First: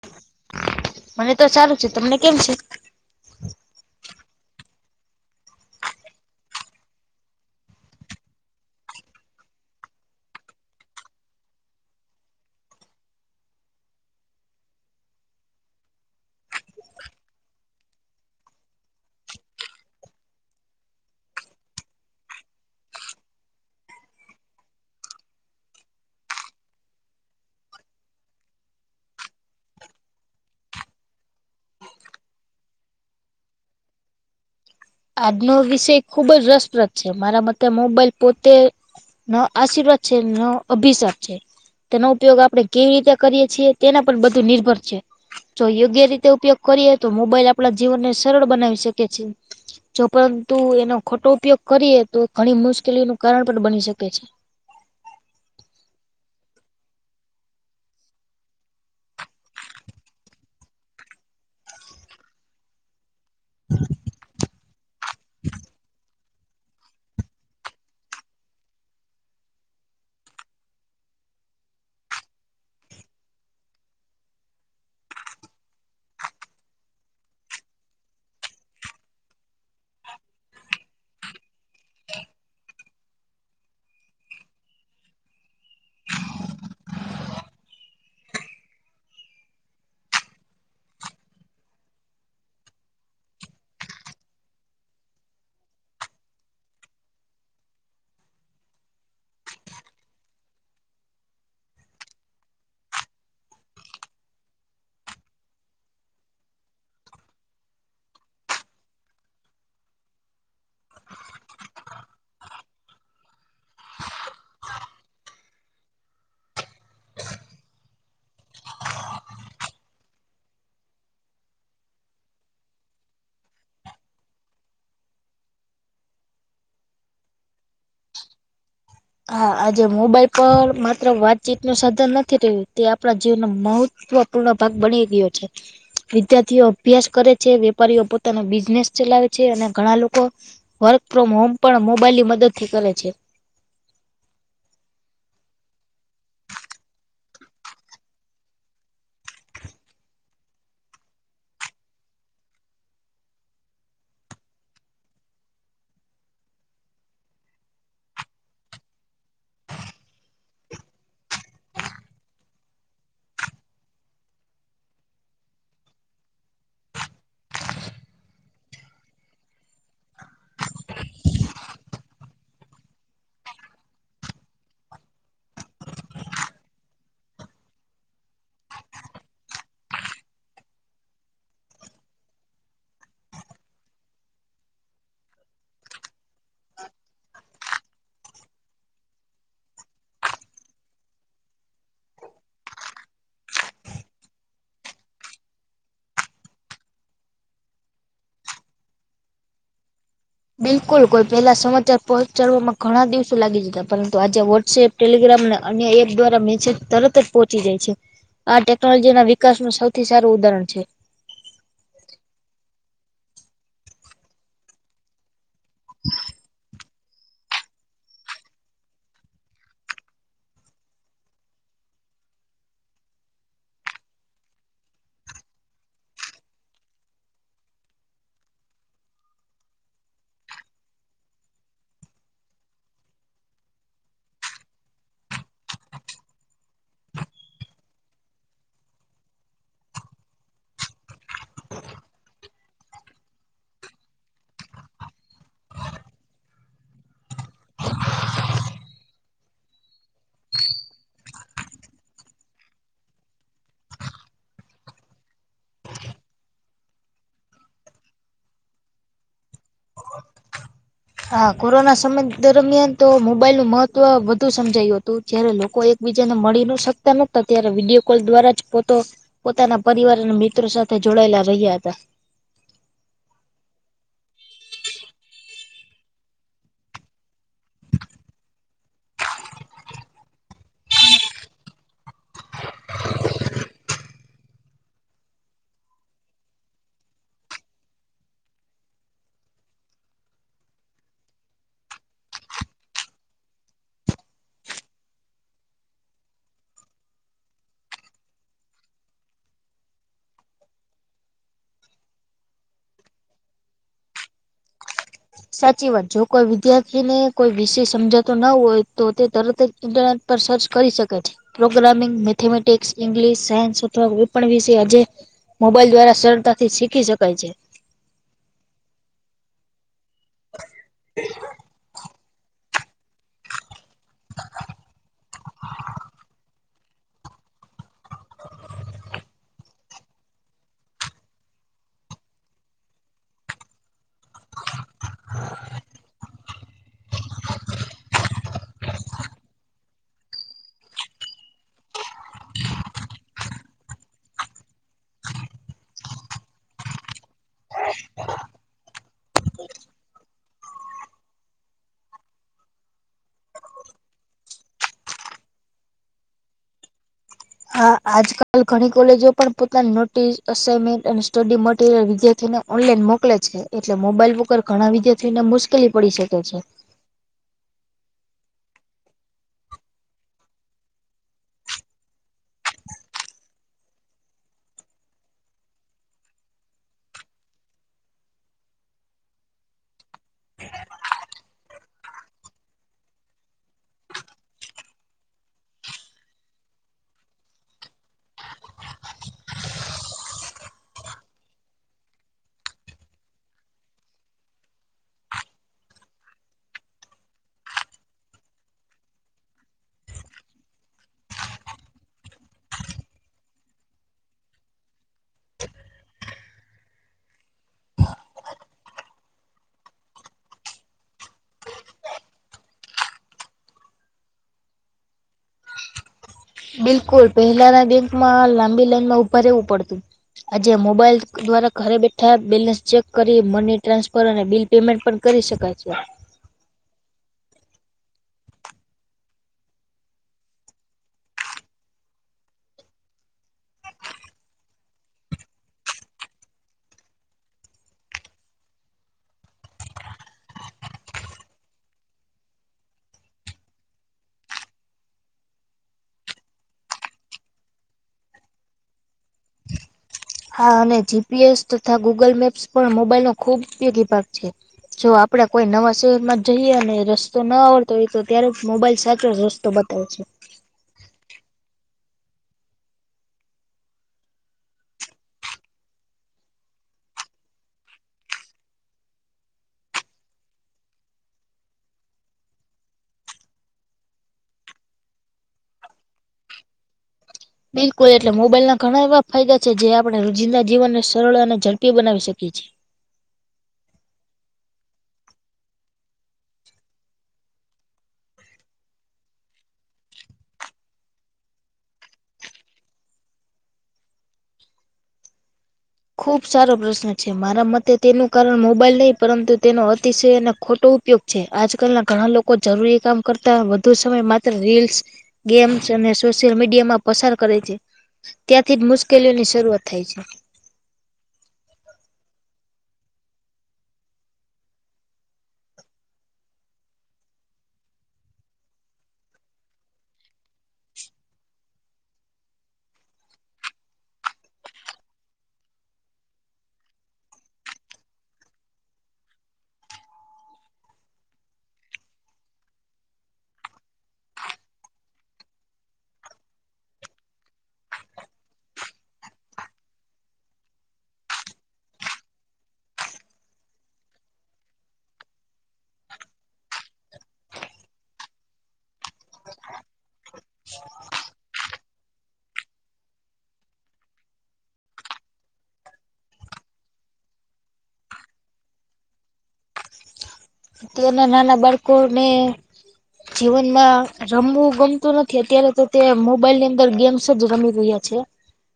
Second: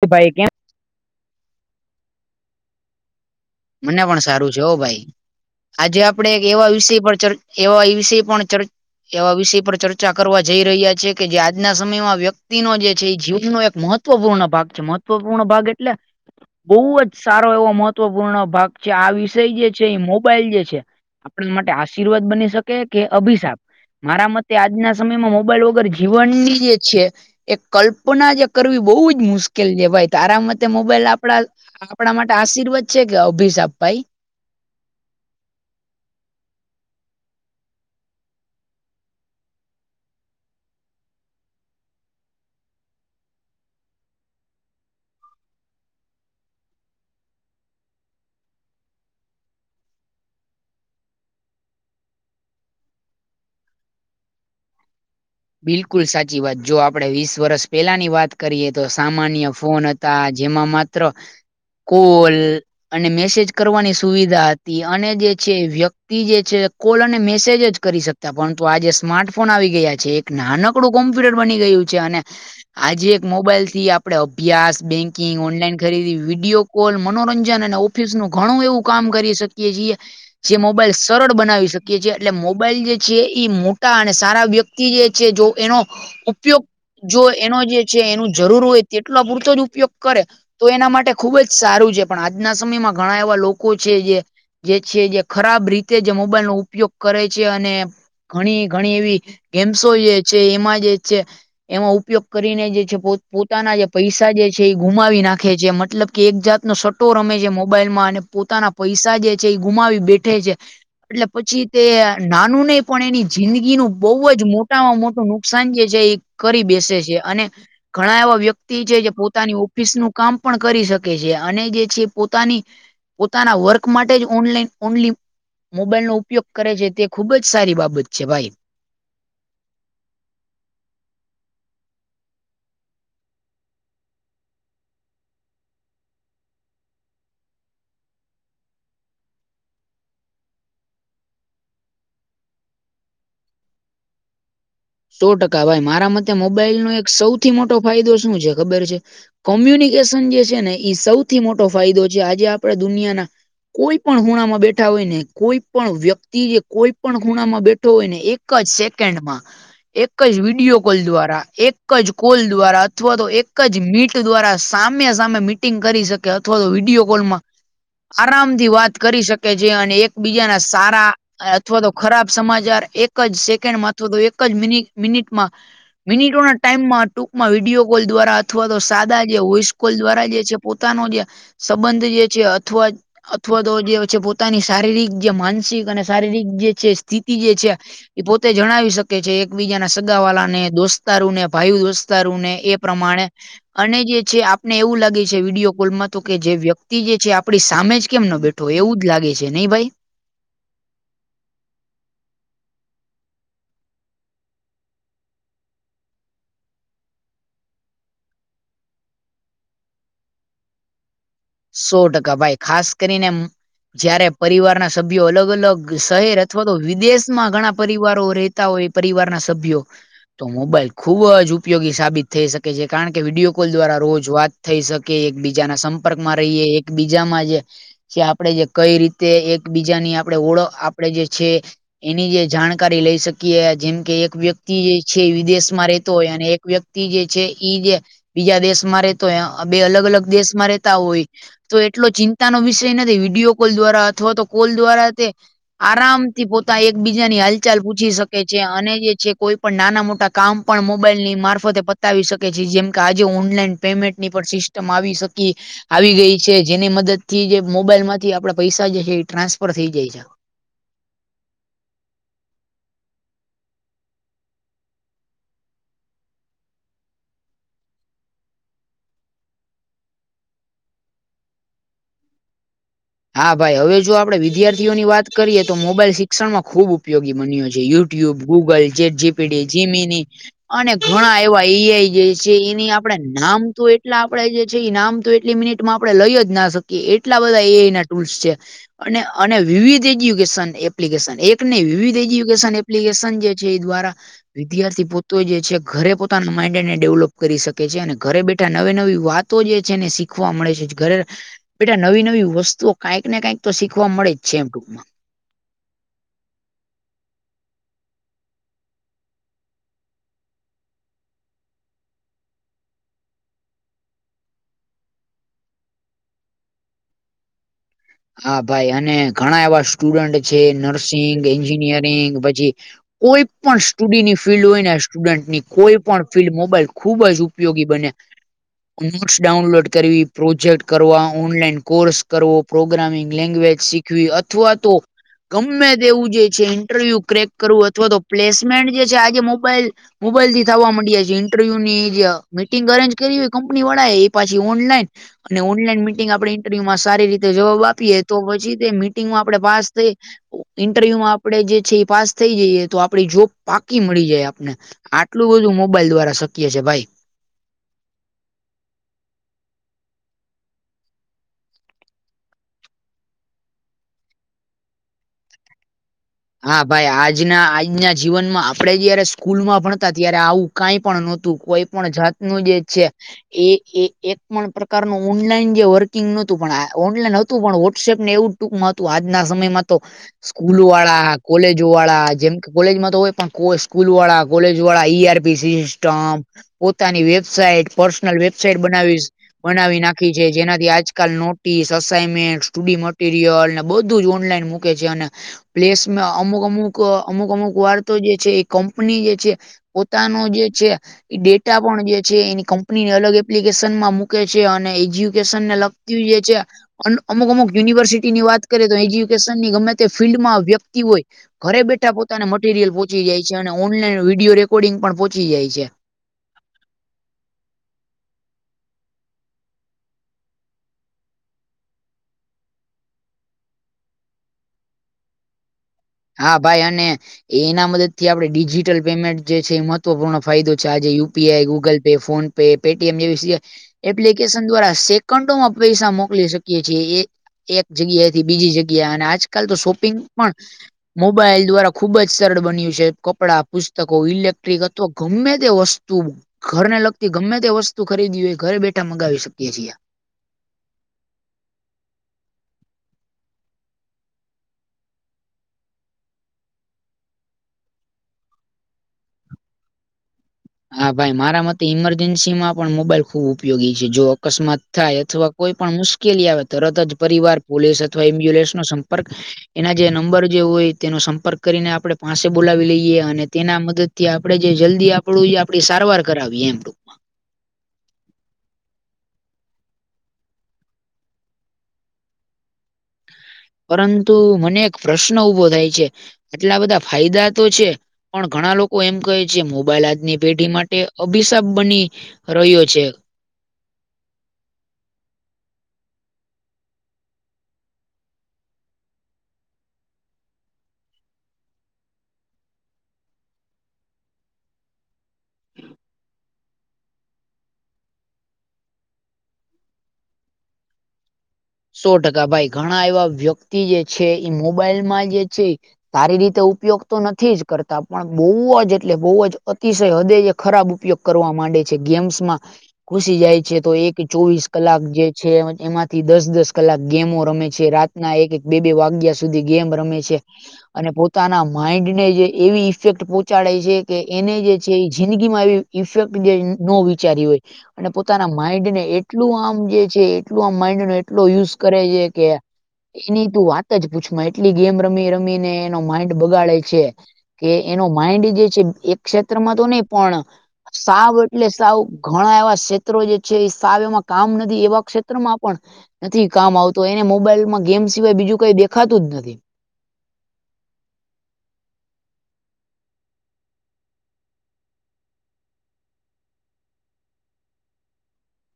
ક ભાઈ કે મને તો સારું છે, તમને કેમ છે? મને પણ સારું છે હો ભાઈ. આજે આપડે એવા વિષય પર ચર એવા વિષય પણ ચર એવા વિષય પર ચર્ચા કરવા જઈ રહ્યા છે કે જે આજના સમયમાં વ્યક્તિ નો જે છે એ જીવનનો એક મહત ત્વપૂર્ણ ભાગ છે મહત્વપૂર્ણ ભાગ એટલે બહુ જ સારો એવો મહત્વપૂર્ણ ભાગ છે. આ વિષય જે છે એ મોબાઈલ જે છે આપણા માટે આશીર્વાદ બની શકે કે અભિશાપ? મારા મતે આજના સમયમાં મોબાઈલ વગર જીવનની જે છે એક કલ્પના જે કરવી બહુ જ મુશ્કેલ છે ભાઈ તારા મતે મોબાઈલ આપડા આપણા માટે આશીર્વાદ છે કે અભિષાપ ભાઈ? આજનો વિષય ખુબ રસપ્રદ છે. મારા મતે મોબાઈલ પોતે ન આશીર્વાદ છે, ન અભિસાપ છે. તેનો ઉપયોગ આપડે કેવી રીતે કરીએ છીએ તેના પર બધું નિર્ભર છે. જો યોગ્ય રીતે ઉપયોગ કરીએ તો મોબાઈલ આપણા જીવનને સરળ બનાવી શકે છે. જો પરંતુ એનો ખોટો ઉપયોગ કરીએ તો ઘણી મુશ્કેલીઓ નું કારણ પણ બની શકે છે. બિલકુલ સાચી વાત જો આપડે વરસ પહેલાની વાત કરીએ તો સામાન્ય ફોન જેમાં મા ત્ર કોલ અને મેસેજ કરવાની સુવિધા હ તી અને જે છે વ્યક્ તી જે છે કોલ અને મેસેજ જ કરી શકતા, પરંતુ આ જે સ્માર્ટ ફોન આવી ગયા છે. નાનકડું કોમ્પ્યુટર બની ગયું છે અને આજે એક મોબાઈલ થી આપડે અભ્યાસ, બેંકિંગ, ઓનલાઈન ખરીદી વિડીયો ઓલ મનોરંજન અને ઓફિસ નું ઘણું એવું કામ કરી શકીએ જીએ. છે મોબાઈલ સળદ બનાવી શકીએ જ્યે એટલે મોબાઈલ જે છે ઈ મોટા અને સારા વ્યક્તિ જે છે જો એણો ઉપયોગ જો એનો જે છે એનું જરૂર ઓય તેટલો પૂરતો જ ઉપયોગ કરે તો એના માટે ખુબ જ સારું જે પણ આજના સમેયમાં ગણા એવો લોકો છે જે જે છે જે ખરાબ રીતે જે મોબાઈલનો ઉપયોગ કરાય છે અને ગણી ગણી એવી ગેમ્સો જે છે એમાં જે છે એમો ઉપયોગ કરીને જે છે પોત પોતાના જે પૈસા જે છે એ ગુમ્માવી નાખે જે મતલબ કે એક જાત નો સટ્ટો રમે જે મોબાઈલ માં આને પોતાના પૈસા જે છે ઈ ગુમાવી બેઠે જે એટલે પછી તે નાનું નઈ પણ એની જિંનગીનું બોવ જ મો મોટાંમ મોટું નુકસાન જે છે, ઈ કરી બેસે છીએ અને ખણા એવો વ્યક્તિ છે, જે પોતાની ઓફિસ નું કામ પણ કરી શકે છે, અને જે છે પોતાની પોતાના વર્ક માટે જ ઓનલેઈન ઓનલી મોબાઇલનો ઉપયોગ કરે, જે-તે ખુબ જ સારી બાબત છે ભાઈ. આહા આજે મોબાઈલ પર માત્ર વાતચીતનું સાધન નથી તયુ, તે આપળા જીવનું મહ ત્વપૂર્ણ ભાગ બની ગીયો છે. વિદ્યાર્થીઓ અભ્યાસ કરે છે, વેપારીઓ પોતાનો બિઝનેસ ચલાવે છે, અને કણા લોકો વર્કપ્રોમ હોમ પણ મોબાઈલની મદદથી કલે છે. હો ટકા ભાઈ, મારા મતે મોબાઈલનો એક સૌથી મોટો ફાયદો શું છે ખબર છે? કોમ્યુનિકેશન જે છે ને, ઇ સૌથી મોટો ફાયદો છે, આજે આપળે દુનિયાના કોઈપણ હૂણામાં બેઠા ઓયને ખોઈ પણ વ્યક્તિ જે કોઈ પણ ખૂનામાં બેઠો ઓય ને, એક કજ સેકેનમાં એક જ વિડીયો કોલ દ્વારા, એક જ કોલ દ્વારા અથવા તો એક જ મી ટી દવારા સામે સામે મિટિંગ કરી શકે, અથવા તો વિડીઓ કોલમાં આરામથી વાત કરી શકે, જે અને એકબીજાના સારા અયા અથવા તો ખરાબ સમાચાર એક જ સેકેનમાં અથવા તો એક જ મિનક મિનિટમાં મિનિટોના ટાઈમમાં ટૂંકમાં વિડીયો કોલ દ્વારા અથવા તો સાદા જે વોઈસ કોલ દ્વારા જે છે, પોતાનો જે સંબંધ જે છે, અથવા અથવા તો જે અવે છે, પોતાની શારીરિક જે માનસિક અને શારીરિક જે છે સ્થિતિ જે છે એક પોતે જણાવી શકે છે, એક બીજાના સગાવાલાને દોસ્તારૂને, ભાઈવ દોસ્તારૂને એ પ્રમાણે અને જે છે, આપને એવું લાગે છે, વિડીયો કોલમાં તો કે જે વ્યક્તિ જે છે, આપડી સામે જ કેમ ન બે થો એવુંદ લાગે છે, નઈ ભાઈ. બિલકુલ, કોઈ પેલા સમાચાર પહોંચાડવામાં ઘણા દિવસો લાડબી જતા, પરંતુ આજે વોટ્સએપ ટેલિગ્રામના અન્ય એક દ્વારા મેછેજ તરત જ પોચી જાય છે. આ ટેકટોલોજીના વિકાસ નું સૌથી સારું ઉદાહરણ છે. સો ટકા ભાઈ, ખાસ કરીને જ્યારે પરિવારના સભ્યો અલગ-અલગ શહેર અથવા તો વિદેશમાં ગણા પરિવારો રેતા હોય, પરિવારના સભ્યો તો મોબાઈલ ખુબ જ ઉપયોગી સાબિત થેય શકે, જે કારણ કે વિડીયો કોલ દ્વારા રોજ વાત થેય શકે, એકબીજાના સંપર્કમાં રઈએ, એકબીજામાં જે સે આપડે જે કઈ રીતે એ-એ-એકબીજાની આપણે ઓળખ આપડે જે છે. એની જે જાણકારી લેઈ શકીએ, જેમ કે એક વ્યક્તિ જે છે, વિદેશમાં રેહતો હોય, અને એક વ્યક્તિ જે છે, ઈ જે બીજા દેશમાં રેતો વેય, અ બે અલગ-અલગ દેશમાં રે તા ઓય તો એટલો ચિંતાનો વિષય નથી, વિડીયો કોલ દ્વારા અથવા તો કોલ દ્વારા તે આરામથી પોતા એકબીજાની હાલચાલ પૂછી શકે છે, અને જે છે, કોઈ પણ નાના-મોટા કામ પણ મોબાઈલની મારફતે પતાવી શકે, જી જેમ કે આજે ઓનલાઈન પેમેન્ટની પણ સિસ આવી શકી. આવી ગઈ છે, જેની મદદ થી જે મોબાઈલ માંથી આપડા પૈસા જે છે, એ ટ્રાન્સફર થઈ જાય છે. હા, કોરોના સમય દરમિયાન તો મોબાઈલ નું મહત્વ વધુ સમજાયું હતું, જયારે લોકો એક બીજાને મળી ન શકતા નહોતા, ત્યારે વિડીયો કોલ દ્વારા જ પો પોતાના પરિવાર અને મિત્રો સાથે જોડાયેલા રહ્યા હતા. હા, ભાઈ હવે જો આપડે વિદ્યાર્થીઓની વાત કરીએ તો, મોબાઈલ શિક્ષણમાં ખુબ ઉપયોગી બન્યો છે, યુ- - YouTube, Google, jet GPD, Gemini અને ઘણા એવા ઈ આઈ જે એની આપડે નામ તો એ એટ આપણેે જે છે, એ નામ તો એટલી મિનિટમાં આપણે લઈ જ ના શકીએ, એટલા બધા એ એના ટૂલ્સ છે. અને અને વિવિધ એજ્યુકેશન એપ્લિકેશન એક નહી વિવિધ એજ્યુકેશન એપ્લિકેશન છે એ દ્વારા વિદ્યાર્થી પોતે જે છે ઘરે પોતાના માઇન્ડેડ ને ડેવલોપ કરી શકે છે અને ઘરે બેઠા નવે નવી વાત જે છે ને શીખવા મળે છે ઘરે બેટા નવી નવી વસ્તુઓ કાંઈક ને કાંઈક તો શીખવા મળે જ છે ટૂંકમાં. સાચી વાત જો કોઈ વિદ્યાર્થીને કોઈ વિષય સમજાતો ના હોય તો તે તરત જ પર સર્ચ કરી શકે છે. પ્રોગ્રામિંગ મેથેમેટિક્સ ઇંગ્લિશ સાયન્સ કોઈ વિષય આજે મોબાઈલ દ્વારા સરળતાથી શીખી શકાય છે. હા ભાઈ અને ઘણા એવા સ્ટુડન્ટ છે નર્સિંગ એન્જિનિયરિંગ પછી કોઈ પણ સ્ટુડીની ફિલ્ડ હોય ને સ્ટુડન્ટની કોઈ પણ ફિલ્ડ મોબાઈલ ખુબ જ ઉપયોગી બને. નોટ્સ ડાઉનલોડ કરવી પ્રોજેક્ટ કરવા ઓનલાઈન કોર્સ કરવો. પ્રોગ્રામિંગ લેંગ્વેજ શીખવી અથવા તો ગમે તેવું જે છે ઇન્ટરવ્યુ ક્રેક કરવું અથવા તો પ્લેસમેન્ટ જે છે આજે મોબાઈલ મોબાઈલથી થવા માંડ્યા છે ઇન્ટરવ્યુની જે મીટિંગ અરેન્જ કરી હોય કંપની એ પાછી ઓનલાઈન અને ઓનલાઈન મિટિંગ આપણે ઇન્ટરવ્યુમાં સારી રી જવાબ આપીએ તો પછી તે મીટિંગમાં આપડે પાસ થઈએ ઇન્ટરવ્યુમાં આપણે જે છે એ પાસ થઈ જઈએ તો આપડી જોબ પાકી મળી જાય આપને આટલું બધું મોબાઈલ દ્વારા શક્ય છે ભાઈ હા આજકાલ ઘણી કોલેજો પણ પોતાની નોટિસ અસાઇનમેન્ટ અને સ્ટડી મટીરિયલ વિદ્યાર્થીને ઓનલાઇન મોકલે છે એટલે મોબાઈલ વગર ઘણા વિધાર્થીને મુશ્કેલી પડી શકે છે. હા ભાઈ આજના આજના જીવનમાં આપણે જયારે સ્કૂલમાં ભણતા ત્યારે આવું કાંઈ પણ નહોતું કોઈ પણ જાતનું જે છે. એ એ એક પણ પ્રકારનું ઓનલાઈન જે વર્કિંગ નહોતું પણ ઓનલાઈન હતું પણ વોટ્સએપ ને એવું ટુંકમાં હતું આજના સમયમાં તો સ્કૂલ વાળા કોલેજોવાળા જેમ કે કોલેજમાં હોય પણ સ્કૂલવાળા કોલેજવાળા ઈઆરપી સિસ્ટમ પોતાની વેબસાાઈટ પર્સનલ વેબસાઈટ બનાવીશ બનાવી નાખી છે જેનાથી આજકાલ નોટિસ અસાઇમેન્ટ સ્ટડી મટીરિયલને બધું જ ઓનલાઈન મૂકે છે અને પ્લેસ અમુક અમુક અમુક અમુક વાર્તો જે છે એ કંપની જે છે પોતાનું જે છે. એ ડેટા પણ જે છે એની કંપનીની અલગ એપ્લિકેશનમાં મૂકે છે અને એજ્યુકેશનને લગ તું છે અન અમુક અમુક યુનિવર્સિટીની વાત કરીએ તો એજ્યુકેશનની ગમે તે ફિલ્ડમાં વ્ય ક્તિ હોય. ઘરે બેઠા પોતાના મટીરિયલ પોહચી જાય છે અને ઓનલાઈન વિડીયો રેકોર્ડિંગ પણ પોહોંચી જાય છે. બિલકુલ પહેલાના બેંકમાં લાંબી ઊભા રહેવું પડતું. આજે મોબાઈલ દ્વારા ઘરે બેઠા બેલેન્સ ચેક કરી મની ટ્રાન્સફર અને બિલ પેમેન્ટ પણ કરી શકાય છે. હા ભાઈ અને એના મદદથી આપણે ડિજિટલ પેમેન્ટ જે છે જે એ મહત્વપૂર્ણ ફાયદો છે. આજે UPI, Google pay, phone Paytm જેવી એપ્લિકેશન દ્વારા સેકન્ડોમાં પૈસા મોકલી શકીએ છે એ એક જગ્યાથી બીજી જગ્યાએ અને આજકાલ તો શોપિંગ પણ મોબાઇલ દ્વારા ખૂબ જ સરળ બન્યું છે કપડાં, પુસ્તકો, ઇલેક્ટ્રિક અથવા ગમે તે વસ્તુ ઘરના લગતી ગમે તે વસ્તુ ખરીદવી હોય ઘરે બેઠા મગાવી શકીએ છે. હા અને જીપીએસ તથા ગૂગલ મેપસ પણ મોબાઇલના ખૂબ જ ઉપયોગી ભાગ છે. જો આપણે કોઈ નવા શહેરમાં જઈએ અને રસ્તો ન આવડતો હોય, તો ત્યારે મોબાઈલ સાચો રસ્તો તો બતાવ છે. હા ભાઈ મારા મતે ઇમરજન્સીમાં પણ મોબાઇલ ખૂબ ઉપયોગી છે. જો અકસ્માત થાય અથવા કોઈ પણ મુશ્કેલી આવે તો તરત જ પરિવાર, પોલીસ અથવા એમ્બ્યુલન્સનો સંપર્ક એના જે નંબર જે હોય તેનો સંપર્ક કરીને આપણે તેમને પાસે બોલાવી લઈએ અને તેના મદદ થી આપણે જલ્દીથી આપણી સારવાર કરાવી એ બિલકુલ એટલે મોબાઇલના ઘણા એવા ફાયદા છે જે આપણા રોજિંદા જીવનને સરળ અને ઝડપી બનાવી શકે છે. પરંતુ મને એક પ્રશ્ન ઊભો થાય છે આટલા બધા ફાયદા તો છે. પણ ઘણા લોકો એમ કહે છે કે મોબાઇલ આજની પેઢી માટે અભિશાપ બની રહ્યો છે. ખૂબ સારો પ્રશ્ન છે. મારા મતે તેનું કારણ મોબાઇલ નહીં પરંતુ તેનો અતિશય અને ખોટો ઉપયોગ છે. આજકાલના ઘણા લોકો જરૂરી કામ કરતાં વધુ સમય માત્ર રીલ્સ ગેમ્સ અને સોશિયલ મીડિયામાં પસાર કરે છે. ત્યાંથી જ મુશ્કેલીઓની શરૂઆત થાય છે. સો ટકા ભાઈ ઘણા એવા વ્યક્તિ જે છે એ મોબાઇલમાં જે છે સારી રીતે ઉપયોગ તો નથી જ કરતા પણ બોવ જ બોવ જ અતિશય હદે ખરાબ ઉપયોગ કરવા માંડે છે ગેમ્સમાં ઘુસી જાય છે તો એક ચોવીસ કલાક જે છે એમાંથી દસ-દસ દસ કલાક ગેમો રમે છે રાતના એક એક, બે બે વાગ્યા સુધી ગેમ રમે છે. અને પોતાના માઈન્ડને એવી અસર પહોંચાડે છે કે એને જે છે એ જિંદગીમાં એ ઇફેક્ટનો વિચારીયુ હોય. અને પોતાના માઇન્ડને એટલું આમ જે છે એટલું આમ માઇન્ડનો યુઝ કરે છે કે. એની તો વાત જ પૂછ એટલી ગેમ રમી રમીનેએ પોતાનું માઇન્ડ બગાડે છે. કે એનો માઇન્ડ જે છે એક ક્ષેત્રમાં તો નહીં પણ સાવ એટલે સાવ ઘણા એવા ક્ષેત્રો છે એમાં સાવ એમાં કામ નથી એવા ક્ષેત્રમાં પણ નથી કામ આવતો એને મોબાઇલમાં ગેમ સિવાય બીજું કંઈ દેખાતું જ નથી. તેઓના નાના બાળકોને જીવનમાં રમવું ગમતું નથી અત્યારે તો તે મોબાઇલની અંદર ગેમ્સ જ રમી રહ્યા છે.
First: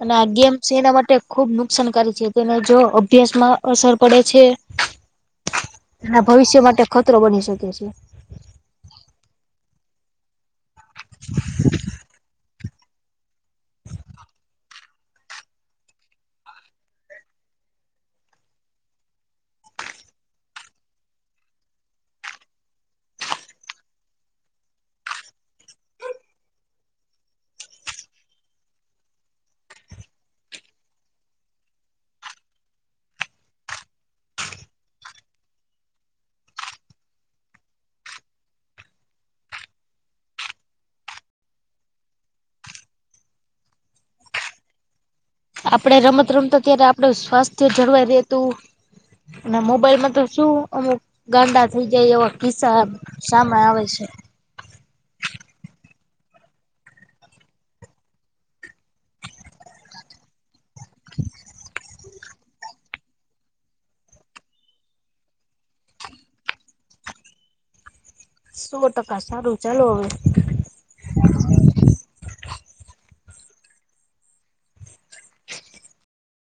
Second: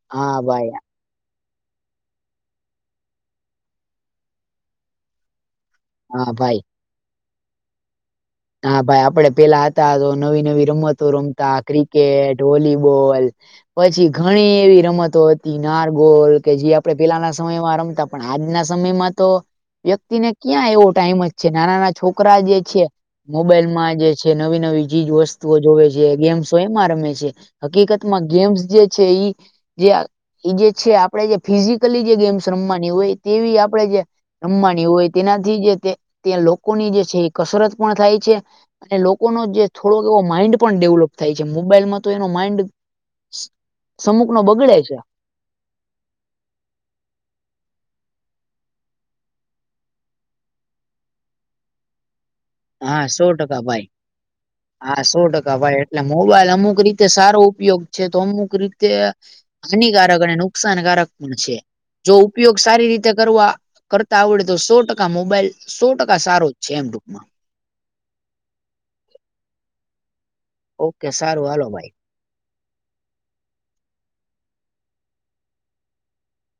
અને આ હા ગેમ ભાઈ છે એના માટે ખૂબ નુકસાનકારી છે. તેને જો અભ્યાસમાં અસર પડે છે. એના હા ભાઈ ભવિષ્ય માટે ખતરો બની શકે છે. હા ભાઈ આપણે પહેલાં હતા ત્યારે નવી નવી રમતો રમતા ક્રિકેટ, વોલીબોલ પછી ઘણી એવી રમતો હતી નારગોલ કે જે આપણે પહેલાંના સમયમાં રમતા. પણ આજના સમયમાં તો વ્યક્તિને ક્યાં એવો ટાઈમ જ છે? નાના-નાના છોકરા જે છે મોબાઇલમાં જે છે નવી નવી ચીજવસ્તુઓ જોવે છે ગેમ્સઓ એમાં રમે છે. હકીકતમાં ગેમ્સ જે છે એ એ જે છે આપણે જે ફિઝિકલી ગેમ્સ રમવાની હોય તેવી આપડે રમવાની હોય તેનાથી તે લોકોની જે છે કસરત પણ થાય છે. અને લોકોનો જે થોડોક એવો માઇન્ડ પણ ડેવલોપ થાય છે મોબાઇલમાં તો એનું માઇન્ડ સમુખનું બગડે છે. આપણે રમત-રમતા ત્યારે આપડું સ્વાસ્થ્ય જળવાય રેહતું. અને મોબાઈલમાં તો શું અમુક ગાંડા થઇ જાય એવા કિસ્સા હા સો સામે ટકા આવે ભાઈ છે. હા સો ટકા ભાઈ એટલે મોબાઈલ અમુક રીતે સારો ઉપયોગ છે તો અમુક રીતે હાનિકારક અને નુકસાનકારક પણ છે, જો ઉપયોગ સારી રીતે કરવા કરતા આવડે તો સો ટકા, મોબાઈલ સો ટકા સારો જ છે, એમ ટૂકમાં. સો ટકા સારું, ચાલો હવે. ઓકે, સારું, હાલો ભાઈ.